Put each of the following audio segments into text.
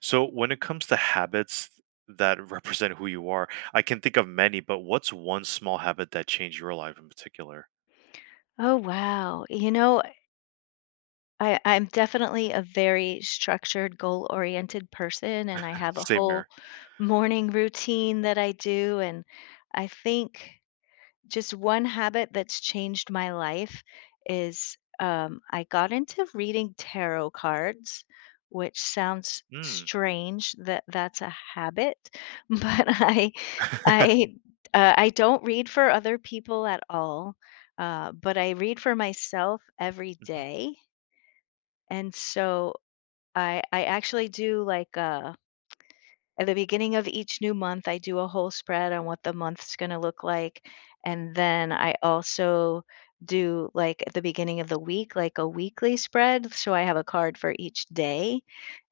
So when it comes to habits that represent who you are, I can think of many, but what's one small habit that changed your life in particular? Oh, wow. You know, I'm definitely a very structured, goal oriented person, and I have a Same whole here. morning routine that I do. And I think. Just one habit that's changed my life is, I got into reading tarot cards, which sounds Mm. strange that that's a habit, but I I, I don't read for other people at all, but I read for myself every Hmm. day, and so I actually do like a at the beginning of each new month, I do a whole spread on what the month's gonna look like, and then I also do, like, at the beginning of the week, like, a weekly spread, so I have a card for each day,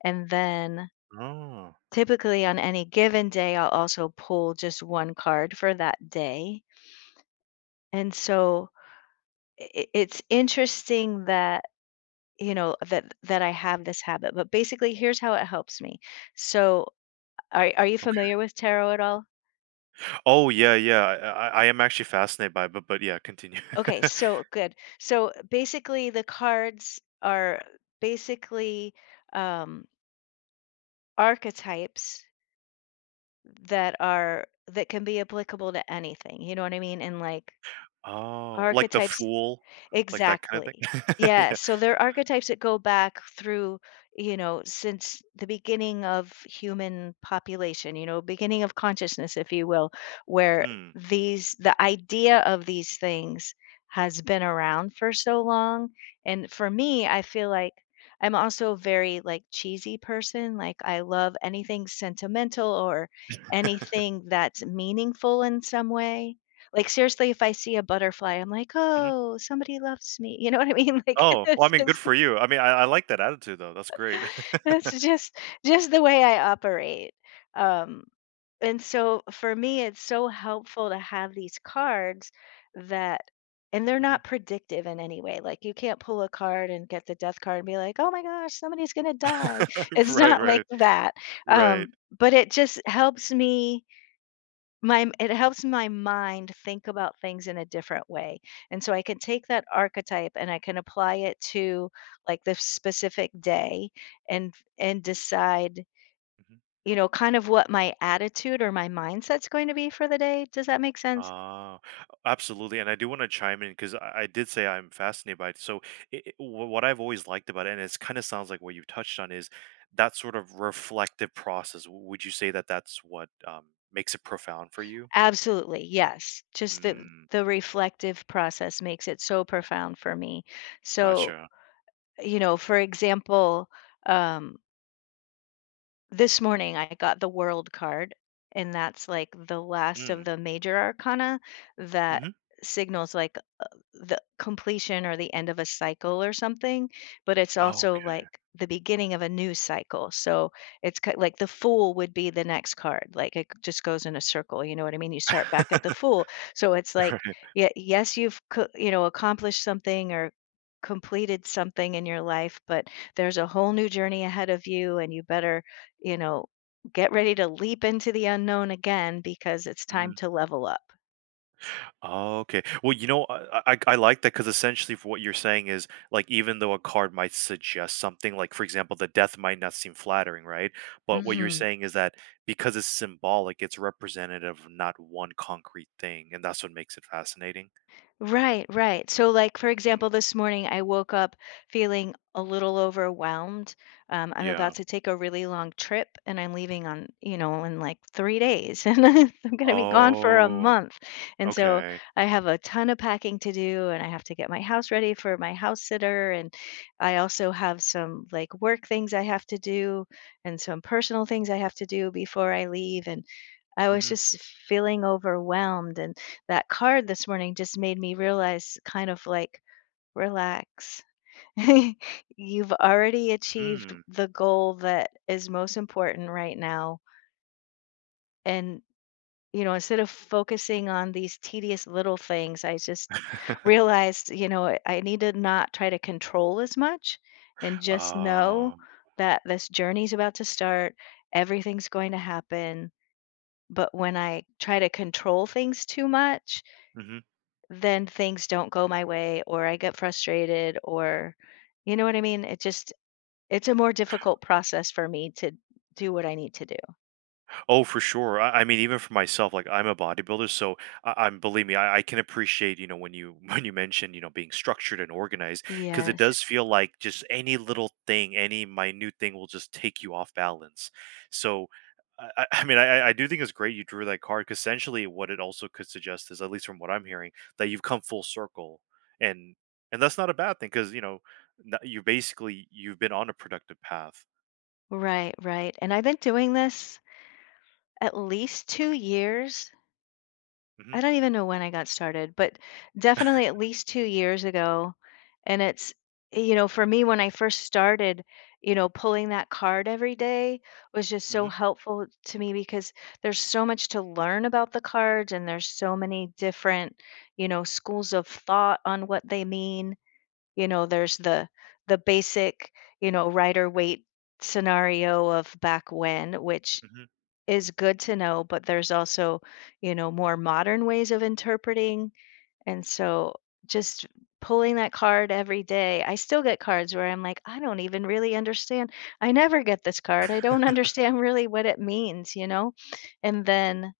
and then Oh, typically on any given day, I'll also pull just 1 card for that day, and so I it's interesting that, you know, that I have this habit, but basically, here's how it helps me. So, are you okay. familiar with tarot at all? Oh, yeah, yeah. I am actually fascinated by it, but yeah, continue. Okay, so good. So basically, the cards are basically um, archetypes that are that can be applicable to anything. You know what I mean? And like Oh, like the archetypes fool, like that kind of exactly. thing. Yeah, Yeah. so there are archetypes that go back through, you know, since the beginning of human population, you know, beginning of consciousness, if you will, where Mm. these the idea of these things has been around for so long. And for me, I feel like I'm also a very like cheesy person. Like I love anything sentimental or Hmm. anything that's meaningful in some way. Like, seriously, if I see a butterfly, I'm like, Mm-hmm. "Oh, somebody loves me." You know what I mean? Like, Oh, well, I that's mean, good just for you. I mean, I like that attitude though. That's great. that's just just the way I operate. Um, and so for me, it's so helpful to have these cards that and they're Mhm. not predictive in any way. Like, you can't pull a card and get the death card and be like, "Oh my gosh, somebody's gonna die." It's Right, not like right, that. right. But it just helps me my it helps my mind think about things in a different way, and so I can take that archetype and I can apply it to, like, the specific day and decide, Mm-hmm. you know, kind of what my attitude or my mindset's going to be for the day. Does that make sense? Ah, absolutely, and I do want to chime in because I did say I'm fascinated by it. So, it, it- wh- what I've always liked about it, and it's kind of sounds like what you've touched on, is that sort of reflective process. Would you say that that's what makes it profound for you? Absolutely, yes. Just the Mm, the reflective process makes it so profound for me. So, gotcha. you know, for example, um this morning I got the World card, and that's, like, the last of Mm. the major arcana that Hmm. signals, like, the completion or the end of a cycle or something, but it's Oh, also okay. like the beginning of a new cycle. So it's ki like the fool would be the next card. Like it just goes in a circle. You know what I mean? You start back at the fool. So it's like, Right. yeah, yes, you know accomplished something or completed something in your life, but there's a whole new journey ahead of you, and you better you know get ready to leap into the unknown again because it's Mm-hmm. time to level up. Oh, okay. Well, I like that because essentially for what you're saying is, like, even though a card might suggest something, like, for example, the death might not seem flattering, right? But what you're Hmm saying is that because it's symbolic, it's representative of not one concrete thing, and that's what makes it fascinating. Right, right. So, like, for Mm, example, this morning I woke up feeling a little overwhelmed. I'm about yeah. to take a really long trip and I'm leaving on, you know, in like 3 days and I'm going to be gone for a Oh, month. And so okay. I have a ton of packing to do and I have to get my house ready for my house sitter. And I also have some like work things I have to do and some personal things I have to do before I leave. And I was Mhm. just feeling overwhelmed. And that card this morning just made me realize kind of like, "Relax. You've already achieved Mm. the goal that is most important right now." And, you know, instead of focusing on these tedious little things, I just realized, you know, I need to not try to control as much and just know Oh. that this journey's about to start, everything's going to happen. But when I try to control things too much, Mhm. then things don't go my way or I get frustrated or you know what I mean? It just it's a more difficult process for me to do what I need to do. Oh, for sure. I mean, even for myself, like I'm a bodybuilder, so I'm, believe me, I can appreciate when you when you mentioned being structured and organized because it Yes. does feel like just any little thing, any minute thing will just take you off balance. So. I I mean, I do think it's great you drew that card because essentially what it also could suggest is, at least from what I'm hearing, that you've come full circle, and and that's not a bad thing because you've been on a productive path. Right, right. And I've been doing this at least 2 years. Hmm. I don't even know when I got started, but definitely at least 2 years ago. And it's, you know, for me, when I first started, you know, pulling that card every day was just so helpful to me because there's so much to learn about the cards and there's so many different, you know, schools of thought on what they mean. You know, there's the basic, you know, rider weight scenario of back when, which is good to know, but there's also, you know, more modern ways of interpreting. And so just pulling that card every day, I still get cards where I'm like, I don't even really understand. I never get this card. I don't understand really what it means, you know? And then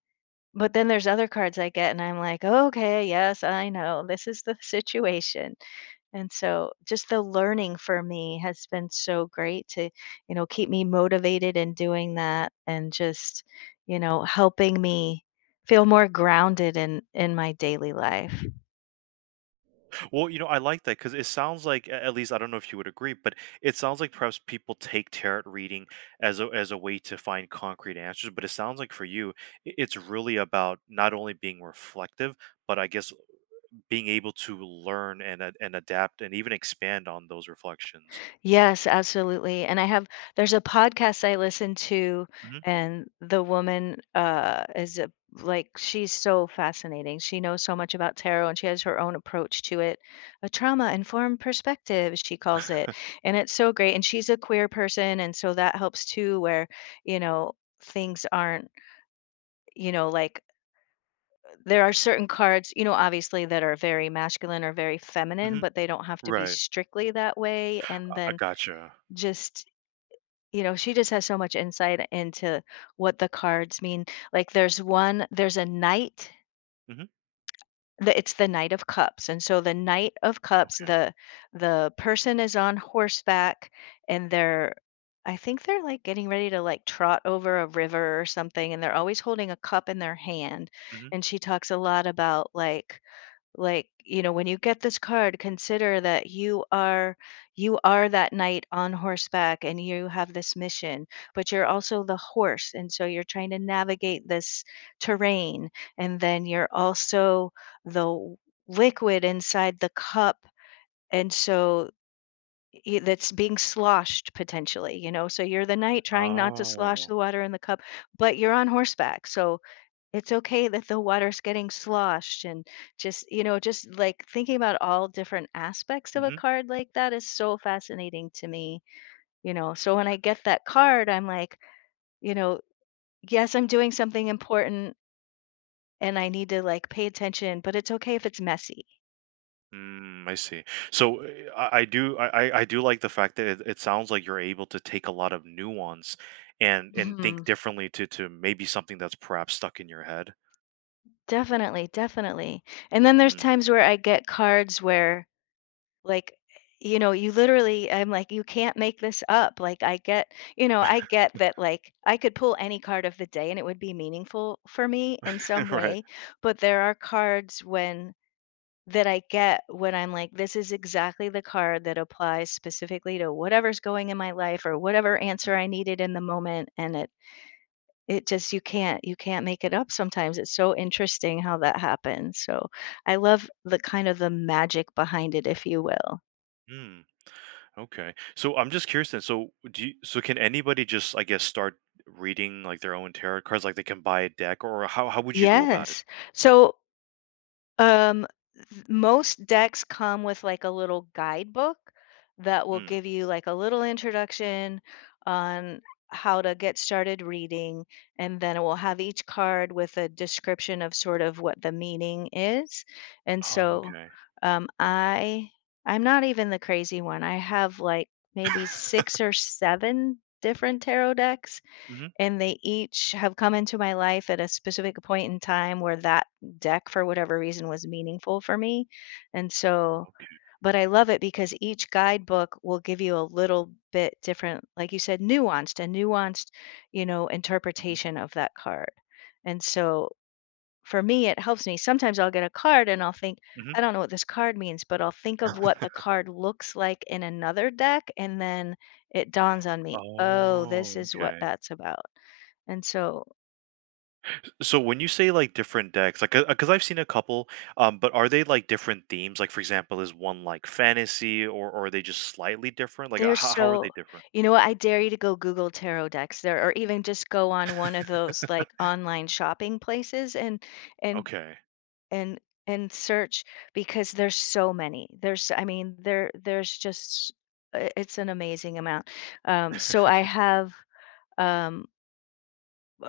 but then there's other cards I get and I'm like, "Okay, yes, I know. This is the situation." And so just the learning for me has been so great to, you know, keep me motivated in doing that and just, you know, helping me feel more grounded in my daily life. Well, I like that because it sounds like, at least I don't know if you would agree, but it sounds like perhaps people take tarot reading as a way to find concrete answers. But it sounds like for you, it's really about not only being reflective, but I guess being able to learn and and adapt and even expand on those reflections. Yes, absolutely, and I have there's a podcast I listen to, Hmm. and the woman, is a like, she's so fascinating. She knows so much about tarot, and she has her own approach to it, a trauma-informed perspective, she calls it, and it's so great, and she's a queer person, and so that helps too, where, you know, things aren't, you know, like, there are certain cards, you know, obviously, that are very masculine or very feminine, Hmm. but they don't have to be Right. strictly that way, and I then gotcha. just you know, she just has so much insight into what the cards mean. Like there's a knight Hmm. the it's the Knight of Cups, and so the Knight of Cups, Okay. The person is on horseback and they're I think they're like getting ready to like trot over a river or something, and they're always holding a cup in their hand. Hmm. And she talks a lot about like you know when you get this card consider that you are that knight on horseback and you have this mission but you're also the horse and so you're trying to navigate this terrain and then you're also the w- liquid inside the cup and so that's being sloshed potentially you know so you're the knight trying not to slosh Oh. the water in the cup but you're on horseback so it's okay that the water's getting sloshed and just, you know, just like thinking about all different aspects of a card like that is so fascinating to me, you know? So when I get that card, I'm like, you know, yes, I'm doing something important and I need to like pay attention, but it's okay if it's messy. Mm, I see. So I do like the fact that it sounds like you're able to take a lot of nuance and think Mhm. differently to maybe something that's perhaps stuck in your head. Definitely, definitely. And then there's Hmm. times where I get cards where like, you know, you literally I'm like, "You can't make this up." Like, I get you know, I get that, like, I could pull any card of the day and it would be meaningful for me in some Right. way, but there are cards when that I get when I'm like, "This is exactly the card that applies specifically to whatever's going in my life or whatever answer I needed in the moment," and it just you can't make it up sometimes. It's so interesting how that happens. So, I love the kind of the magic behind it, if you will. Mm, okay. So I'm just curious then. So can anybody just I guess start reading like their own tarot cards like they can buy a deck or how would you go about it? Yes. So, um, most decks come with like a little guidebook that will Hmm. give you like a little introduction on how to get started reading, and then it will have each card with a description of sort of what the meaning is. And Oh, so, okay. um, I I'm not even the crazy one. I have like maybe 6 or 7 different tarot decks Mhm. and they each have come into my life at a specific point in time where that deck for whatever reason was meaningful for me. And Oh, so okay. but I love it because each guidebook will give you a little bit different, like you said, nuanced, a nuanced, you know, Mhm. interpretation of that card. And so for me, it helps me. Sometimes I'll get a card and I'll think, Mhm. I don't know what this card means, but I'll think of what the card looks like in another deck, and then it dawns on me, oh, Oh, this is what okay. that's about. And so So when you say like different decks, like because I've seen a couple, but are they like different themes? Like for example, is one like fantasy, or are they just slightly different? Like they're how are they so, different? you know what? I dare you to go Google tarot decks there, or even just go on one of those like online shopping places and and Okay. and search because there's so many. There's, I mean, there's just it's an amazing amount. So I have Um,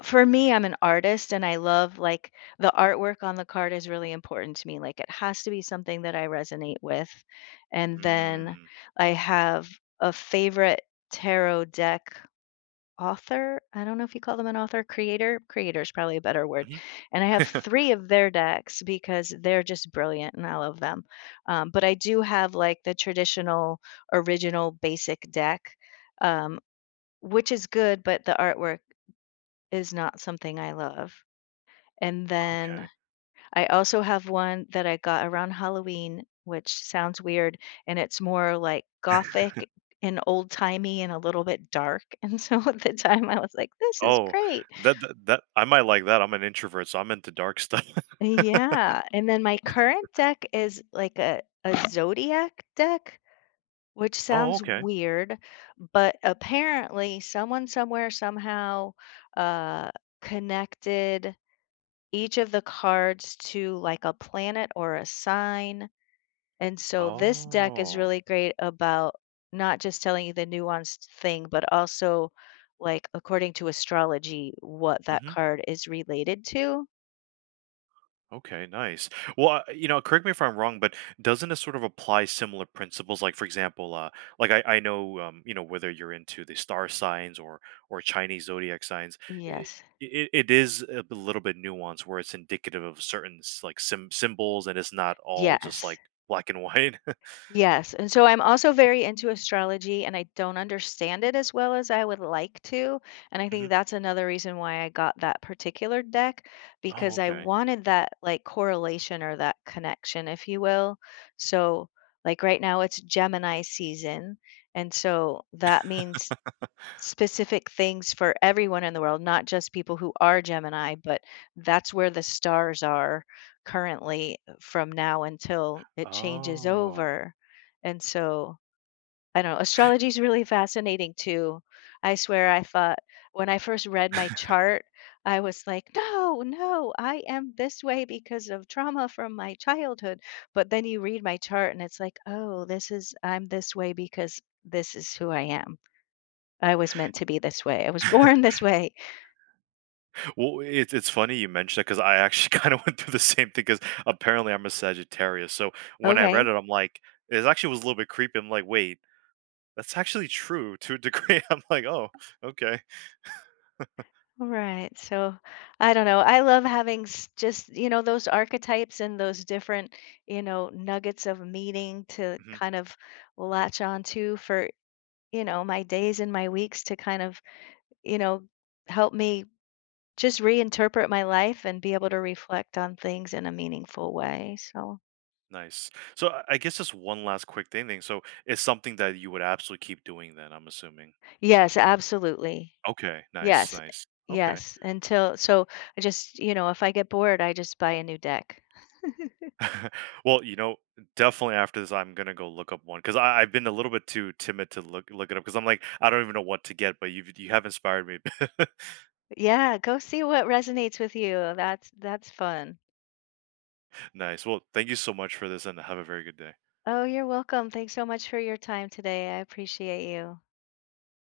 for me, I'm an artist and I love like the artwork on the card is really important to me. Like it has to be something that I resonate with. And then Mm. I have a favorite tarot deck author. I don't know if you call them an author, creator. Creator is probably a better word. Hmm. And I have 3 of their decks because they're just brilliant and I love them. But I do have like the traditional, original, basic deck. Um, which is good, but the artwork is not something I love. And then Okay. I also have one that I got around Halloween, which sounds weird, and it's more like gothic and old-timey and a little bit dark. And so at the time I was like, "This is Oh, great." that I might like that. I'm an introvert, so I'm into dark stuff. Yeah, and then my current deck is like a zodiac deck, which Oh, sounds okay. weird, but apparently someone somewhere somehow, uh, connected each of the cards to like a planet or a sign. And so this deck is Oh. really great about not just telling you the nuanced thing, but also like according to astrology, what that card is related to. Okay, nice. Well, correct me if I'm wrong, but doesn't it sort of apply similar principles? Like, for example, like I know, whether you're into the star signs or Chinese zodiac signs, it, Yes. it is a little bit nuanced where it's indicative of certain symbols, and it's not all just Yes. like black and white. Yes, and so I'm also very into astrology and I don't understand it as well as I would like to, and I think Mhm. that's another reason why I got that particular deck Oh, because I okay. wanted that, like, correlation or that connection, if you will. So, like, right now it's Gemini season, and so that means specific things for everyone in the world, not just people who are Gemini, but that's where the stars are currently from now until it changes Oh. over. And so, I don't know, astrology is really fascinating too. I swear I thought when I first read my chart, I was like, no, no, I am this way because of trauma from my childhood. But then you read my chart and it's like, oh, this is, I'm this way because this is who I am. I was meant to be this way. I was born this way. Well, it's funny you mentioned that because I actually kind of went through the same thing because apparently I'm a Sagittarius. So when I read Okay. it, I'm like, it actually was a little bit creepy. I'm like, wait, that's actually true to a degree. I'm like, oh, okay. Right. So I don't know. I love having just, you know, those archetypes and those different, you know, nuggets of meaning to Hmm. kind of latch on to for, you know, my days and my weeks to kind of, you know, help me just reinterpret my life and be able to reflect on things in a meaningful way. So, Nice. So I guess just one last quick thing. So it's something that you would absolutely keep doing. Then I'm assuming. yes, absolutely. Okay, nice, Yes, nice. Okay. yes, until so I just, you know, if I get bored, I just buy a new deck. Well, definitely after this, I'm gonna go look up one because I've been a little bit too timid to look it up because I'm like, I don't even know what to get. But you have inspired me. Yeah, go see what resonates with you. That's fun. Nice. Well, thank you so much for this and have a very good day. Oh, you're welcome. Thanks so much for your time today. I appreciate you.